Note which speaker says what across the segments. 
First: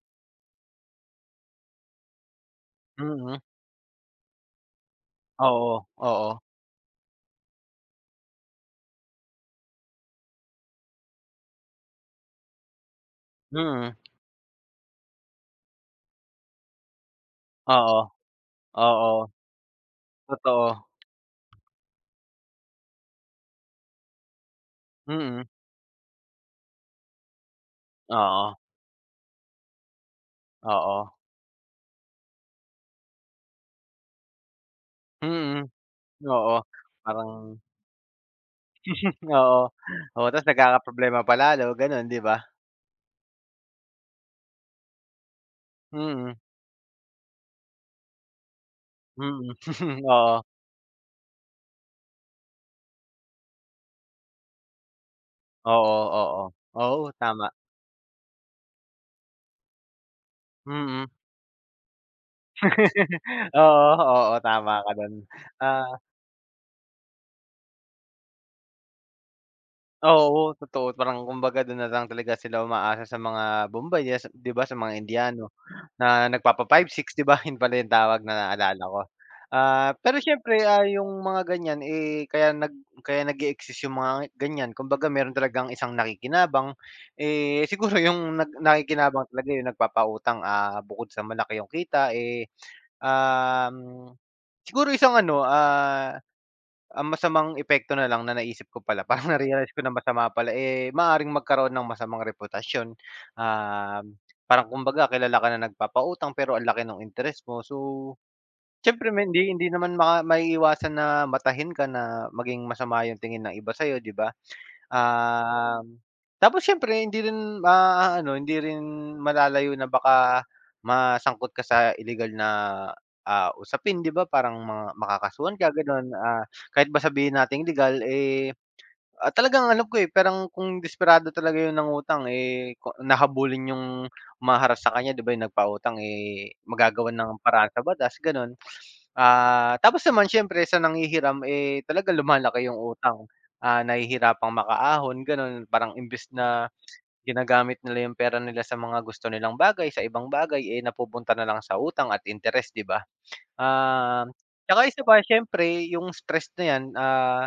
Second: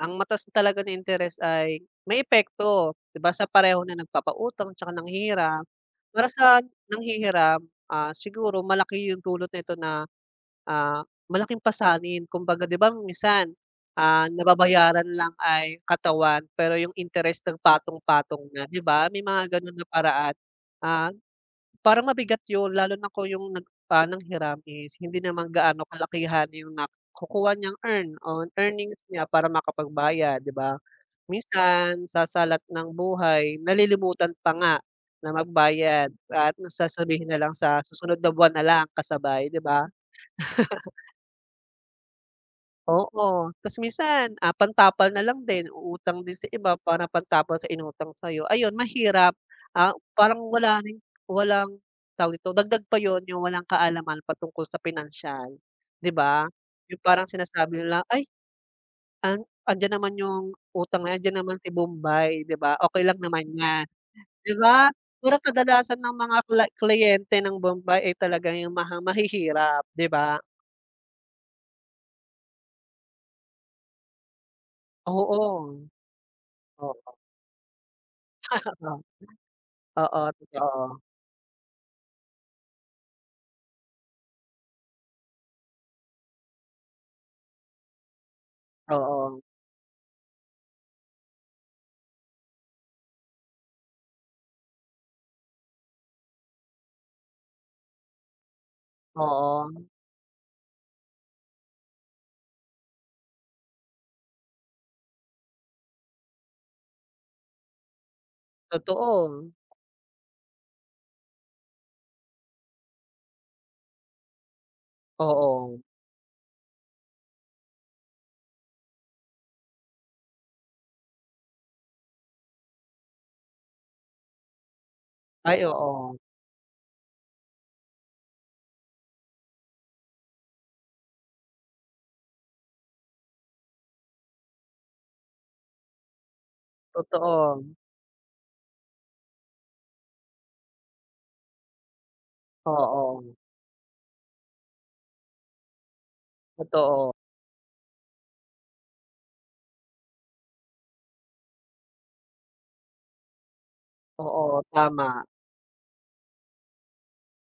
Speaker 1: Ang mataas talaga na interes ay may epekto di ba,
Speaker 2: Mm.
Speaker 1: sa pareho na nagpapautang tsaka nanghihiram.
Speaker 2: Oo,
Speaker 1: Para
Speaker 2: oo.
Speaker 1: sa nanghihiram, ah, siguro malaki 'yung dulot nito na, ah, malaking pasanin kumbaga di ba, minsan,
Speaker 2: Mm.
Speaker 1: ah, nababayaran lang ay katawan pero 'yung interest nag
Speaker 2: Oo,
Speaker 1: patong-patong na di ba,
Speaker 2: oo.
Speaker 1: may mga gano'n na paraan.
Speaker 2: Totoo.
Speaker 1: Ah, parang mabigat 'yun lalo na kung 'yung nag ng hiram is hindi
Speaker 2: Mm.
Speaker 1: naman gaano kalakihan 'yung nakukuha niyang earn o
Speaker 2: Oo.
Speaker 1: earnings niya para makapagbayad, di ba?
Speaker 2: Oo.
Speaker 1: Minsan sa salat ng buhay nalilimutan pa nga na
Speaker 2: Mm,
Speaker 1: magbayad at
Speaker 2: oo,
Speaker 1: na sasabihin nalang
Speaker 2: parang
Speaker 1: sa susunod na buwan nalang kasabay, di
Speaker 2: Oo,
Speaker 1: ba?
Speaker 2: oo, tas nagkakaproblema pa lalo gano'n, di ba?
Speaker 1: Oo, tas minsan, ah, pantapal na lang din uutang
Speaker 2: Mm.
Speaker 1: din sa iba para pantapal sa inutang sa'yo, ayun mahirap,
Speaker 2: Mm,
Speaker 1: ah, parang
Speaker 2: oo.
Speaker 1: wala ring walang tawag dito, dagdag pa 'yun 'yung walang kaalaman patungkol sa pinansiyal, di
Speaker 2: Oo.
Speaker 1: ba?
Speaker 2: Oo,
Speaker 1: 'Yung
Speaker 2: oo,
Speaker 1: parang
Speaker 2: tama.
Speaker 1: sinasabi nila ay, an andiyan naman 'yung
Speaker 2: Mm.
Speaker 1: utang, eh, andiyan naman si bombay di ba, okey lang naman 'yan,
Speaker 2: Oo, oo
Speaker 1: di
Speaker 2: tama
Speaker 1: ba?
Speaker 2: ka do'n,
Speaker 1: Pero
Speaker 2: ah
Speaker 1: kadalasan ng mga kla kliyente ng bombay ay talagang 'yung mga mahihirap, di ba?
Speaker 2: Oo, totoo. Parang kumbaga do'n na lang talaga sila umaasa sa mga bombay diyan sa di ba, sa mga
Speaker 1: Oo,
Speaker 2: Indiano na nagpapa
Speaker 1: oo.
Speaker 2: 5-6 di ba, 'yun pala 'yung tawag na naalala ko. Ah, pero
Speaker 1: Oo,
Speaker 2: siyempre, ah,
Speaker 1: totoo.
Speaker 2: 'yung mga ganiyan, eh, kaya nag kaya nag-e-exist 'yung mga ganiyan kumbaga meron talagang isang nakikinabang, eh, siguro 'yung nag nakikinabang
Speaker 1: Oo.
Speaker 2: talaga, eh, 'yung nagpapautang, ah, bukod sa malaki 'yung kita, eh, um siguro isang ano, ah, ang masamang epekto na lang na naisip ko pala parang na-realize ko
Speaker 1: Oo.
Speaker 2: na masama pala, eh, maaaring magkaroon ng masamang reputasyon. Um, parang kumbaga kilala ka na nagpapautang pero ang laki ng interes mo, so siyempre me
Speaker 1: Totoo.
Speaker 2: hindi hindi naman ma maiiwasan na matahin ka na maging masama 'yung tingin ng iba sa'yo, di ba?
Speaker 1: Oo.
Speaker 2: Um, tapos siyempre hindi rin maaano hindi rin malalayo na baka masangkot ka sa ilegal na, ah, usapin di ba, parang mga makakasuhan
Speaker 1: Ay,
Speaker 2: ka gano'n,
Speaker 1: oo.
Speaker 2: ah, kahit ba sabihin nating legal, eh, at talagang alam ko, eh, parang kung desperado talaga 'yun nangutang, eh, ko an na habulin 'yung huma-harass sa kaniya di ba, 'yung nagpautang, eh, magagawa ng
Speaker 1: Totoo.
Speaker 2: paraan sa batas gano'n, ah, tapos naman siyempre sa nanghihiram, eh, talaga lumalaki 'yung utang,
Speaker 1: Oo.
Speaker 2: ah, nahihirapang makaahon gano'n parang imbes na
Speaker 1: Totoo.
Speaker 2: ginagamit nila 'yung pera nila sa mga gusto nilang bagay sa ibang bagay, eh, napupunta nalang sa utang at interest, di ba? Um,
Speaker 1: Oo,
Speaker 2: tsaka isa pa,
Speaker 1: tama.
Speaker 2: siyempre 'yung stress na 'yan ah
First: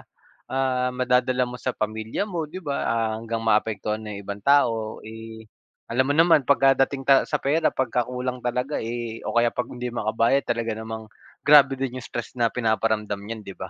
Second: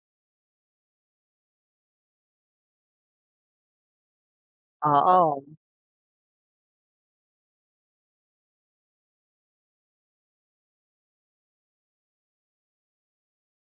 Speaker 2: ah, madadala mo sa pamilya mo di ba, ah, hanggang maapektuhan ng ibang tao,
Speaker 1: Oo.
Speaker 2: eh, alam mo naman pagkadating ta sa pera pagkakulang talaga, eh, o kaya pag hindi makabayad talaga namang grabe din 'yung stress na pinaparamdam niyan, di ba?